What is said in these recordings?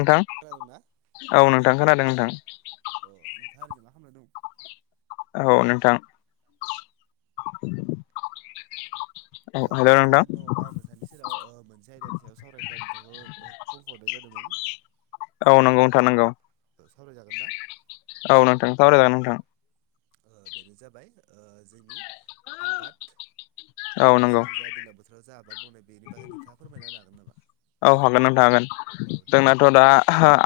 नोंथां खोनादोंना औ नोंथां खोनादों नोंथां अ नोंथां आरो ज खालामनाय दं औ नोंथां ओ औ हेलौ नोंथां नोंथाङा दङबा आं नोंथांनि सेराव मोनसे आयदानि सायाव सावरायनो थाखाय नोंथांखौ फन हरनाय जादोंमोन औ नंगौनो थानांगौ रायलायजागोन दा औ नोंथां सावराय जागोन नोंथां बेनो जाबाय ओ जोंनि आबाद औ एबा नंगौ जोंनि जा दैलां बोथोराव जा आबाद मावनाय बेनि बागै नोंथाङा फोरमायनो हागोन नामा औ हागोन नों थागोन औ दिनै जोंनाथ' दा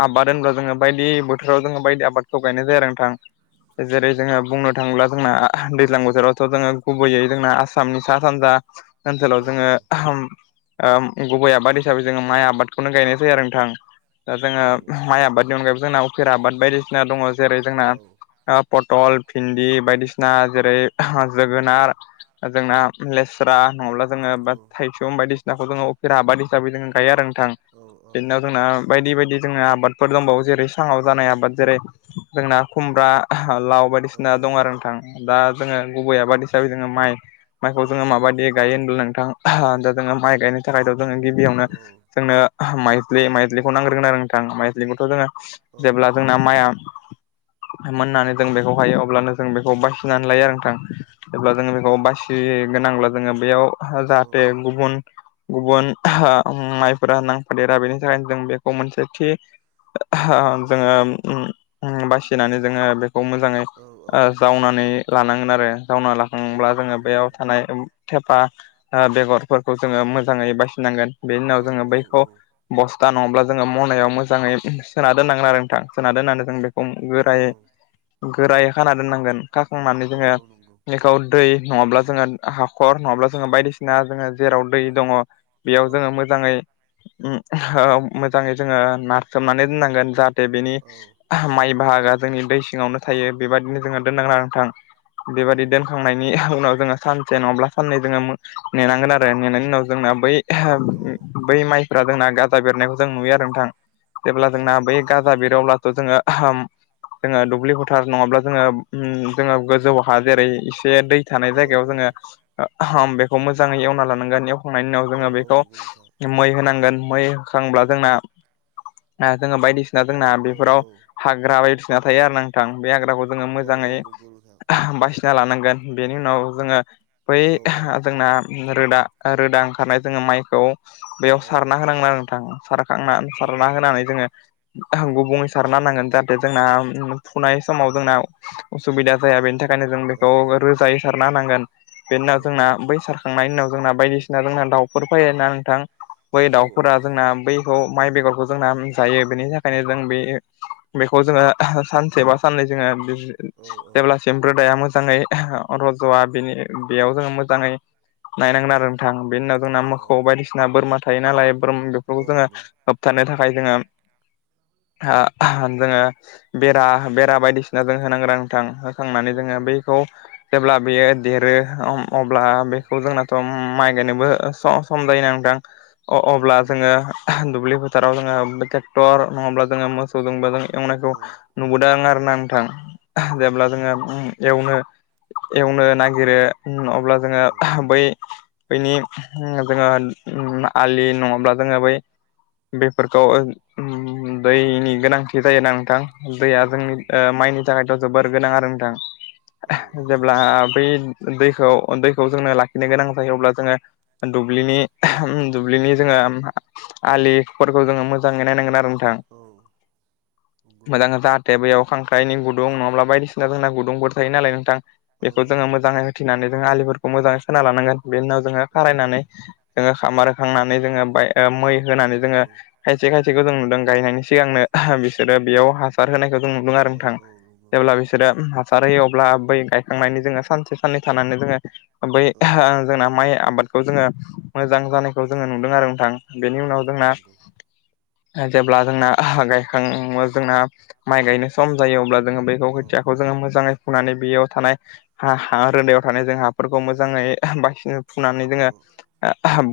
आबाद होनब्ला जोङो बायदि बोथोराव जोङो बायदि आबादखौ गायनाय जाया नोंथां जेरै औ जोङो बुंनो थाङोब्ला जोंना दैज्लां बोथोरावथ' जोंङो गुबैयै जोंना आसामनि सा सानजा औ ओनसोलाव औ जोंङो गुबै आबाद हिसाबै जोंङो माइ आबादखौनो गायनाय जायो आरो नोंथां दा जोंङो औ माइ आबादनि अनगायैबो जोंना उफेरा आबाद बायदिसिना दंङ जेरै जोंना पटल भिन्दि बायदिसिना जेरै जोगोनार जोंना लेस्रा नंङाब्ला जोंङो बा थाइसुम बायदिसिनाखौ जोंङो अफेर आबाद हिसाबै जोंङो गायो आरो नोंथां बेनि उनाव जोंना बायदि बायदि जोंङो आबादफोर दंबावो जेरै साङाव जानाय आबाद जेरै जोंना खुमब्रा लाव बायदिसिना दं आरो नोंथां दा जोंङो गुबै आबाद हिसाबै जोंङो माइ माइखौ जोंङो माबायदि गायो होनब्ला नोंथां दा जोंङो माइ गायनो थाखायथ' जोंङो गिबियावनो जोंनो माइज्लि-माइज्लिखौ नांग्रोगोन आरो नोंथां माइज्लिखौथ' जोंङो जेब्ला जोंना माइआ मोननानै जों बेखौ हायो अब्लानो जों बेखौ बासिनानै लायो आरो नोंथां जेब्ला जोंङो बेखौ बासिगोनांब्ला जोंङो बेयाव जाहाथे गुबुन-गुबुन ओ माइफोरा नांफादेरा बेनि थाखायनो जों बेखौ मोनसेथि ओ जोंङो अम अम बासिनानै जोंङो बेखौ मोजाङै औ औ ओ जावनानै लानांगोन आरो जावना लाखांब्ला औ जोंङो नंगौ बेयाव नोंथां थानाय थेफा ओ बेगरफोरखौ जोंङो मोजाङै बासिनांगोन बेनि उनाव औ जोंङो औ बैखौ बस्था नङाब्ला जोंङो मनायाव मोजाङै सोना दोननांगोन आरो नोंथां सोना दोननानै जों बेखौ औ नंगौ औ गोरायै गोरायै खाना दोननांगोन खाखांनानै जोंङो नंगौ नोंथां बेखौ दै नङाब्ला जोंङो हाखर नङाब्ला जोंङो बायदिसिना जोंङो जेराव दै दंङ बेयाव जोंङो मोजाङै अम ओ मोजाङै जोंङो नारसोमनानै दोननांगोन जा बेनि माइ बाहागोआ जोंनि दै सिङावनो थायो बेबादिनो जोंङो दोनांगोन आरो नोंथां। बेबायदि दोनखांनायनि उनाव जोंङो सान से नङाब्ला साननै जोंङो नेनांगोन आरो नेनायनि उनाव जोंना बै ओ बै माइफ्रा जोंना गाजा बेरनायखौ जों नुयो आरो नोंथां जेब्ला जोंना बै गाजा बेरो अब्लाथ' जोंङो जोंङो दुब्लि फोथार नङाब्ला जोंङो जोंङो गोजौ हा जेरै जे दै थानाय जायगायाव औ औ जोंङो बेखौ मोजाङै एवना लानांगोन एवखांनायनि उनाव औ जोंङो बे खौ नंगौ नोंथां मै होनांगोन मै होखांब्ला जोंना जोंङो बायदि सिना जोंना औ बेफोराव औ हाग्रा बायदिसिना थायो आरो नोंथां बे हाग्राखौ जोंङो मोजाङै नंगौ नोंथां बासिना लानांगोन बेनि उनाव जोंङो बै औ औ जोंना रोदा रोदा ओंखारनाय जोंङो माइखौ बेयाव औ सारना होनांगोन आरो नोंथां सारखांना औ नंगौ सारना होनानै नोंथां जोंङो गुबुंयै सारना होनांगोन जाहाथे जोंना फुनाय समाव जोंना उसुबिदा जाया बेनि था बेखायनो जों औ बेखौ औ रोजायै सारना होनांगोन बेनि औ उनाव औ जोंना बै सारखांनायनि उनाव जोंना बायदिसिना जोंना दाउफोर फायो ना नोंथां बै औ औ दाउफोरा फैयो जोंना बैखौ माइ बेगरखौ जोंना जायो बेनि थाखायनो जों बे बेखौ जोंङो सानसे बा साननै जोंङो औ जेब्लासिम रोदाया मो जाङै रज'वा बेनि बेयाव जोंङो मोजाङै नायनांगोन आरो नोंथां बेनि उनाव जोंना मोखौ बायदिसिना बोरमा थायो नालाय बोरमा बेफोरखौ जोंङो होबथानो थाखाय जोंङो ओ जोंङो बेरा-बेरा बायदिसिना जों होनांगोन आरो नोंथां होखांनानै जोंङो बैखौ जेब्ला बेयो देरो अब्ला बेखौ जोंनाथ' माइ गायनोबो स-सम जायो नोंथां औ अ-अब्ला औ जोंङो दुब्लि फो थाराव जोंङो ट्रेक्टर नङाब्ला जोंङो मोसौजोंबो एवनायखौ नुबोदों आरोना नोंथां। जेब्ला जोंङो एवनो एवनो नागिरो अब्ला जोंङो बै बैनि अम जोंङो अम आलि नङाब्ला जोंङो बै बेफोरखौ दैनि गोनांथि जायोना नोंथां औ दैया औ जोंनि नंगौ ओ माइनि थाखायथ' जोबोर गोनां आरो नोंथां औ औ जेब्ला बै दैखौ दैखौ जोंनो लाखिनो गोनां जायो अब्ला जोङो दुब्लिनि दुब्लिनि जोङो आलिफोरखौ जोङो मोजाङै नायनांगोन आरो। औ नंगौ मोजां जाहाथे बेयाव खांख्राइनि गुदुं नङाब्ला बायदिसिना जोंना गुदुंफोर थायो नालाय नोंथां बेखौ जोङो मोजाङै होथेनानै जोङो आलिफोरखौ मोजाङै खोना लानांगोन। बेनि उनाव जोङो खारायनानै जोङो सामार होखांनानै जोङो ओ मै होनानै जोङो खायसे खायसेखौ जों गायनायनि सिगांनो बिसोरो बेयाव हासार होनायखौ जों नुदों आरो नोंथां। जेब्ला बिसोरो हासार होयो अब्ला बै गायखांनायनि जोङो सानसे साननै थानानै जोङो बै जोंना माइ आबादखौ जोङो मोजां जानायखौ जोङो नुदों आरो नोंथां। बेनि उनाव जोंना जेब्ला जोंना हा गायखां जोंना माइ गायनो सम जायो अब्ला जोङो बेैखौ खोथियाखौ जो मोजाङै फुनानै बेयाव थानाय हा हा रोदायाव थानाय जों हाफोरखौ मोजाङै बासिनो फुनानै औ जोङो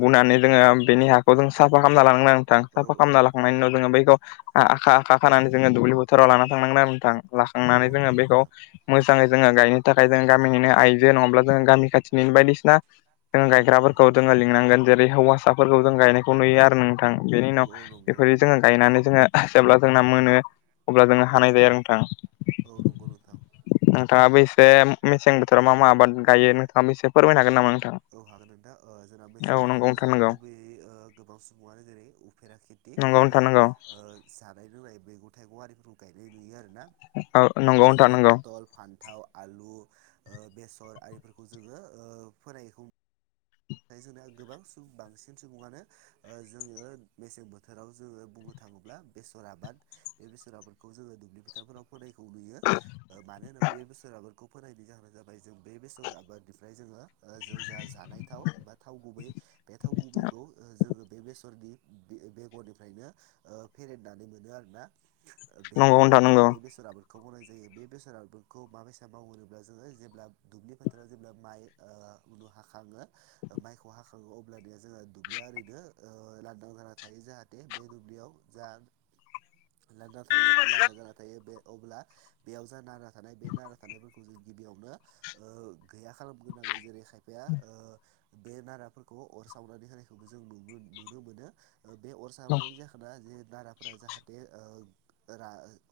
बुनानै जोङो बेनि हाखौ जों साफा खालामना लांनांगौ। औ साफा औ खालामना लांनायनि उनाव जोङो बैखौ आखा आखा खानानै जोङो दुब्लि बोथोराव लाना थांनांगोन आरो नोंथां। हाखांनानै औ जोङो नंगौ बेखौ नोंथां मोजाङै जोङो गायनो थाखाय जों गामिनिनो आइजो नङाब्ला जों गामि खाथिनिनो बायदिसिना जों औ गायग्राफोर खौ जोङो लिंनांगोन। जेरै हौवासाफोरखौ जों गायनायखौ नुयो आरो नोंथां बेनि औ उनाव औ नंगौ बेफोरदि जोङो गायनानै जोङो जेब्ला जोंना मोनो अब्ला जोङो औ हानाय जायो आरो नोंथां। औ नंगौ नोंथां नोंथाङाबो एसे मेसें बोथोराव मा मा आबाद गायो नोंथाङा बेसे फोरमायनो हागोन नामा? नोंथां औ हागोन नोंथा। ओ जोंना औ मेसें नंगौ बोथोरावथ' नोंथां जोंना नंगौ गुबै ओ गोबां सुबुङानो जेरै उफेरा खि नंगौ एबा नोंथां नंगौ ओ जानाय लोंनाय मैगं थाइगं आरिफोरखौ गायनाय नुयो। औ नंगौ नोंथां नंगौ आलु ओ बेसर आरिफोरखौ जोङो ओ फोनायखौ नाथाय जोंना गोबां बांसिन सुबुङानो ओ जोङो मेसें बोथोराव जोङो बुंनो था ङोब्ला बेसर आबाद बेसर आबादखौ जोङो दुब्लि फोथारफोराव फोनायखौ नुयो। मानो होनना बे बेसोर फोनायनि जाहोना जाबाय जों बेसर आबादनिफ्राय जोङो जों जा जानाय थाव एबा गुबै बे थाव गुबैखौ जोङो बे बेसरनि बेगरनिफ्रायनो फोनानै मोनो आरोना। बेनि नंगौ नोंथां थाखायनो जों नंगौ बेसर आबादखौ खौ मावनाय जायो। मेसेङाव बेखौ माबायसा मावोब्ला जोङो जेब्ला दुब्लि फोथाराव जेब्ला माइ उन जाखाङो माइखौ हाखाङो अब्ला जों दा लान्दां थायो लान्दां जाना थायो बे अब्ला बेयाव जा नारा थानाय बे नारा थानायफोरखौ जों गिबियावनो ओ गैया खालामग्रोनांगोन जेरै खायफाया बे नाराफोरखौ अर सावनानै होनायखौबो जों न नुनो मोनो। बे अर सावनायनि जाहोना जे नाराफोरा जाहाथे ओ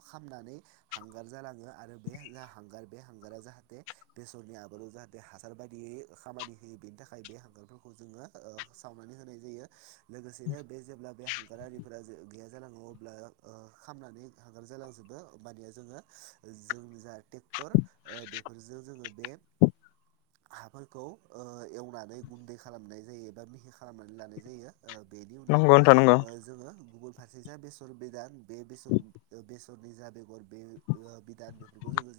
खामनानै हांगार जालाङो आरो बे जा हांगार बे हांगारा जाहाथे बेसरनि आबादाव जाहाथे हासार बायदियै खामानि होयो बेनि थाखाय बे हांगारफोरखौ जोङो ओ सावनानै होनाय जायो लोगोसेनो बे जेब्ला बे हांगारफोरा जों गैया जालाङो अब्ला ओ खामनानै हांगार जालां जोबोर होमबानिया जोङो जों थेक्टर ओ बेफोरजों जोंङो बे गुन्दै खालामनाय जायो एबा मिहि खालामनानै लानाय जायो। ओ बेनि उनाव नंगौ नोंथां नंगौ जोङो फारसे जा बेसर बेदान बे बेसर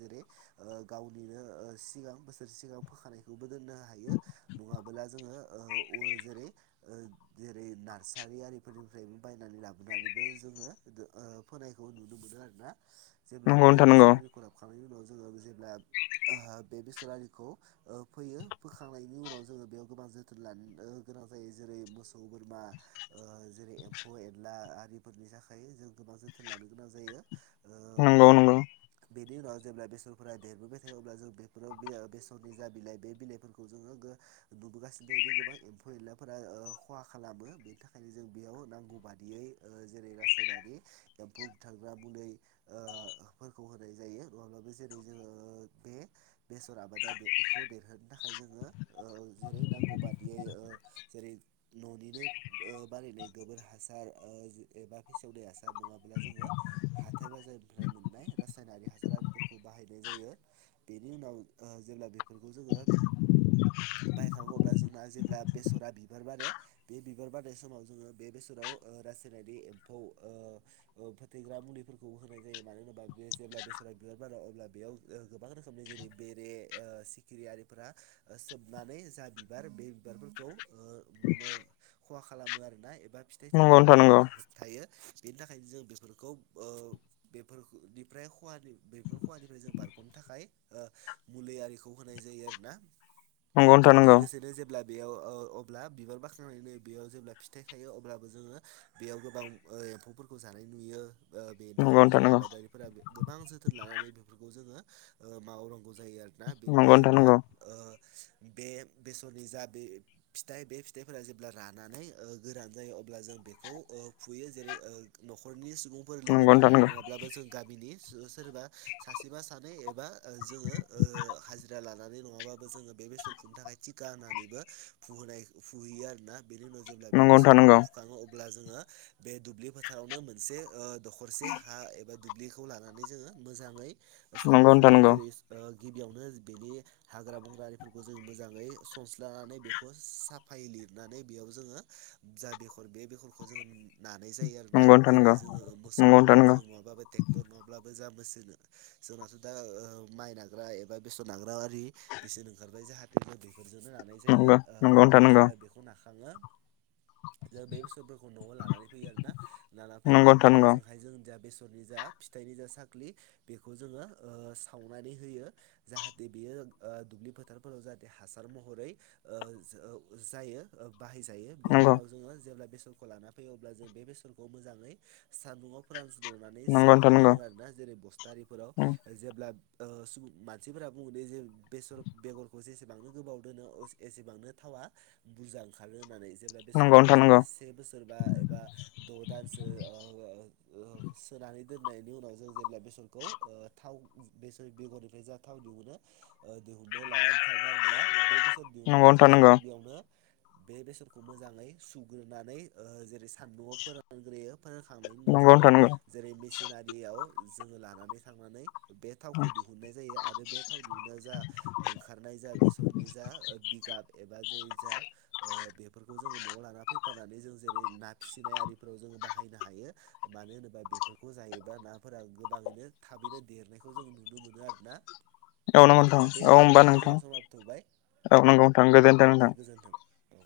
जेरै- ओ गावनिनो ओ सिगां बोसोरसे सिगाव फोखानायखौबो दोननो हायो। नङाबोला जोङो औ उर जेरै नारसारि आरिफोरनिफ्राय लाबोनानैबो जोङो ओ फोनायखौ नुनो मोनो आरोना। जेब्ला नंगौ बे नोंथां बेसरनि आबाद खालामखांनायनि उनाव जोङो जेब्ला आ बे बेसरालिखौ फैयो ओ फोखांनायनि उनाव जोङो बेयाव गोबां जोथोन लानोगोनां जायो जेरै मोसौ बोरमा ओ जेरै एमफौ एनला आ हाफोरनि थाखाय जों गोबां जोथोन लानो गोनां जायो ओ नंगौ नंगौ बेनि उनाव जेब्ला बेसरफोरा देरबोबाय थायो अब्ला जों बेफोराव बेया बेसरनि जा बिलाइ बे बिलाइफोरखौ जोङो गो नुबोगासिनो दोङो बिदि गोबां एम्फौ एनलाफोरा खहा खालामो बेनि थाखायनो जों बेयाव नांगौ बादियै ओ जेरै रासायनारि एम्फु बुथारग्रा मुलिफोरखौ होनाय जायो अब्लाबो जेरै जोङो ओ बे बेसर आबादा बेखौ दैखांनो थाखाय जोङो ओ जेरै नांगौ बादियै ओ जेरै न'निनो ओ बानायनाय गोबोर हास- सार ओ एबा फेसेवनाया सार नङाब्ला जोङो हाथाय बाजारनिफ्राय मोननाय रासायनारि हासार आरारिफोरखौ बाहायनाय जायो बेनि उनाव ओ जेब्ला बे खौजोङो बायखाङो अब्ला जोंना जे ब्ला बेसरा बिबार बारो बे बिबार बारनाय समाव जोङो बे बेसराव ओ रासायनारि एम्फौ ओ फोथैग्रा मुलिफोरखौ होनाय जायो मानो होनोबा बे जेब्ला बेसरा बिबार बारो अब्ला बेयाव ओ गोबां रोखोमनि जेरै बेरे ओ सिखिरियारिफोरा सोब- नानै जा बिबार बे बिबारफोरखौ ओ ओ खहा खालामो आरोना बा फिथाइ थायनायाव ओ नंगौ होबथायायो बेनि थाखायनो जों बेफोरखौ ओ बेफोरनिफ्रायवानि बेफोर खवानिफ्राय जों बारग'नो थाखाय थाखाय ओ मुलिआरिखौ होनाय जायो आरोना नंगौ नंगौ लोगोसेनो जेब्ला बेयाव ओ अब्ला बिबार बाख्नानैनो बेयाव जेब्ला फिथाइ थायो अब्लाबो जोङो बेयाव गोबां एम्फौफोरखौ जानाय नुयो ओ बेनि नंगौ थाखायनो नोंथां जों नंगौ आबादारिफोरा गोबां जोथोन लानानै बेफोरखौ जोङो ओ मावा माव- नांगौ जायो आरोना बेनि नंगौ उनाव नोंथां जेब्ला नंगौ ओ बे बेसरनि जा बे फिथाइ बे फिथाइफोरा जेब्ला रानानै ओ गोरान जायो अब्ला जों बेखौ ओ फुयो जेरै ओ न'खरनि सुबुंफोर लोगो नंगौ नोंथां नांनाय नङाब्लाबो जों गामिनि सो सोरबा सासेबा सानै एबा जोङो हाजिरा लानानै नङाबो जोङो बेसर फुनो थाखाय थटिखा होननानैबो फुहोनाय फुहैयो आरोना बेनि उनाव जेब्ला बे बेसरफोरखौ नंगौ फुखाङो अब- अब्ला जोङो बे दुब्लि फोथारावनो मोनसे ओ दखरसे हा एबा दुब्लिखौ लानानै जोङो मोजाङै साफा नंगौ नोंथां खामनानै नंगौ जेरै ओ गिबियावनो बेनि हाग्रा बंग्रा आरिफोरखौ जों मोजाङै सनस्लनानै बेखौ साफायै लिरनानै बेयाव जोङो जा बेगर बे बेगरखौ जोङो नानाय जायो आरो ना नंगौ नोंथां जेरै नंगौ जोङो नंगौ मोसौफोर नोंथां नंगौ जों नङाबाबो ट्रेक्टर नङाब्लाबो जा बोसोनो जोंनाथ' दा माइ नाग्रा एबा बेसर नाग्रा आरि बिसोरनो ओंखारबाय जाहाथे उदैफोरजोंनो नानाय जायो नंगौ नोंथां नंगौ नोंथां नंगौ नोंथां नंगौ नोंथां नंगौ नोंथां नंगौ नोंथां नंगौ नोंथां नंगौ नोंथां नंगौ बेनि उनाव जेब्ला बेखौ नाखाङो जों बे बेसरफोरखौ न'वआव लानानै फैयो आरोना लानाफैनो नंगौ ओमफ्राय नोंथां नंगौ ओजोंहाय जों ज बेसर नि जा फिथाइनि जा साख्रलि बेखौ जोङो ओ सावनानै होयो जाहाथे बेयो ओ दुब्लि फोथारफोराव जाहाथे हासार महरै जायो बाहायजायो बेनि उनाव जोङो जेब्ला बेस- बेसरखौ लाना फैयो अब्ला जों बेसनखौ मोजाङै सान्दुं फोरानो रुनानै सोनानै दोनो आरोना जेरै बस्तानि फोराव जेब्ला ओ मानसिफोरा बुंङोदि जे बेसर बेगरखौ जेसेबांनो गोबाव दोनो एसेबांनो थावा बुरजा ओंखारगोन होननानै जेब्ला बेसरखौ जोङो ओ से बोसोर बा एबा द' दानसो ओ ओ ओ [unintelligible] सोनानै दोननायनि उनाव जों जेब्ला बेसरखौ ओ थाव बेसर बेगरनिफ्राय जा थाव दिहुनो ओ दिहुननो लानानै थाङो आरो ना बे बेसाद दिहुननो लानानै थाङो जा गिबियावनो बे बेसनखौ मोजाङै सुग्रोनानै ओ जेरै सान्दुंआव फोरानग्रोयो फोरानखांनायनि उनाव जोङो जेरै मेसिनारियाव जोङो लानानै थांनानै बे थावखौ दिहुननाय जायो आरो बे थाव दिहुनायाव जा ओंखारनाय जा बेसरनि जा बिगा एबा जे जा ओ बेफोरखौ जोङो नु लाना फैफानानै जों जेरै ना फिसिनाय आरिफोराव जों बाहायनो हायो मानो होनोबा बेफोरखौ जायो। बेबा नाफोरा गोबाङैनो थाबैनो देरनायखौ जों नुनो मोनो आरोना। एव नांगौ ओ दे नोंथां औ होमबा न' होबा नोंथां जोंना समाबो थौबाय औ नंगौ नोंथां औ गोजोन्थों दे नोंथां। गोजोन्थों औ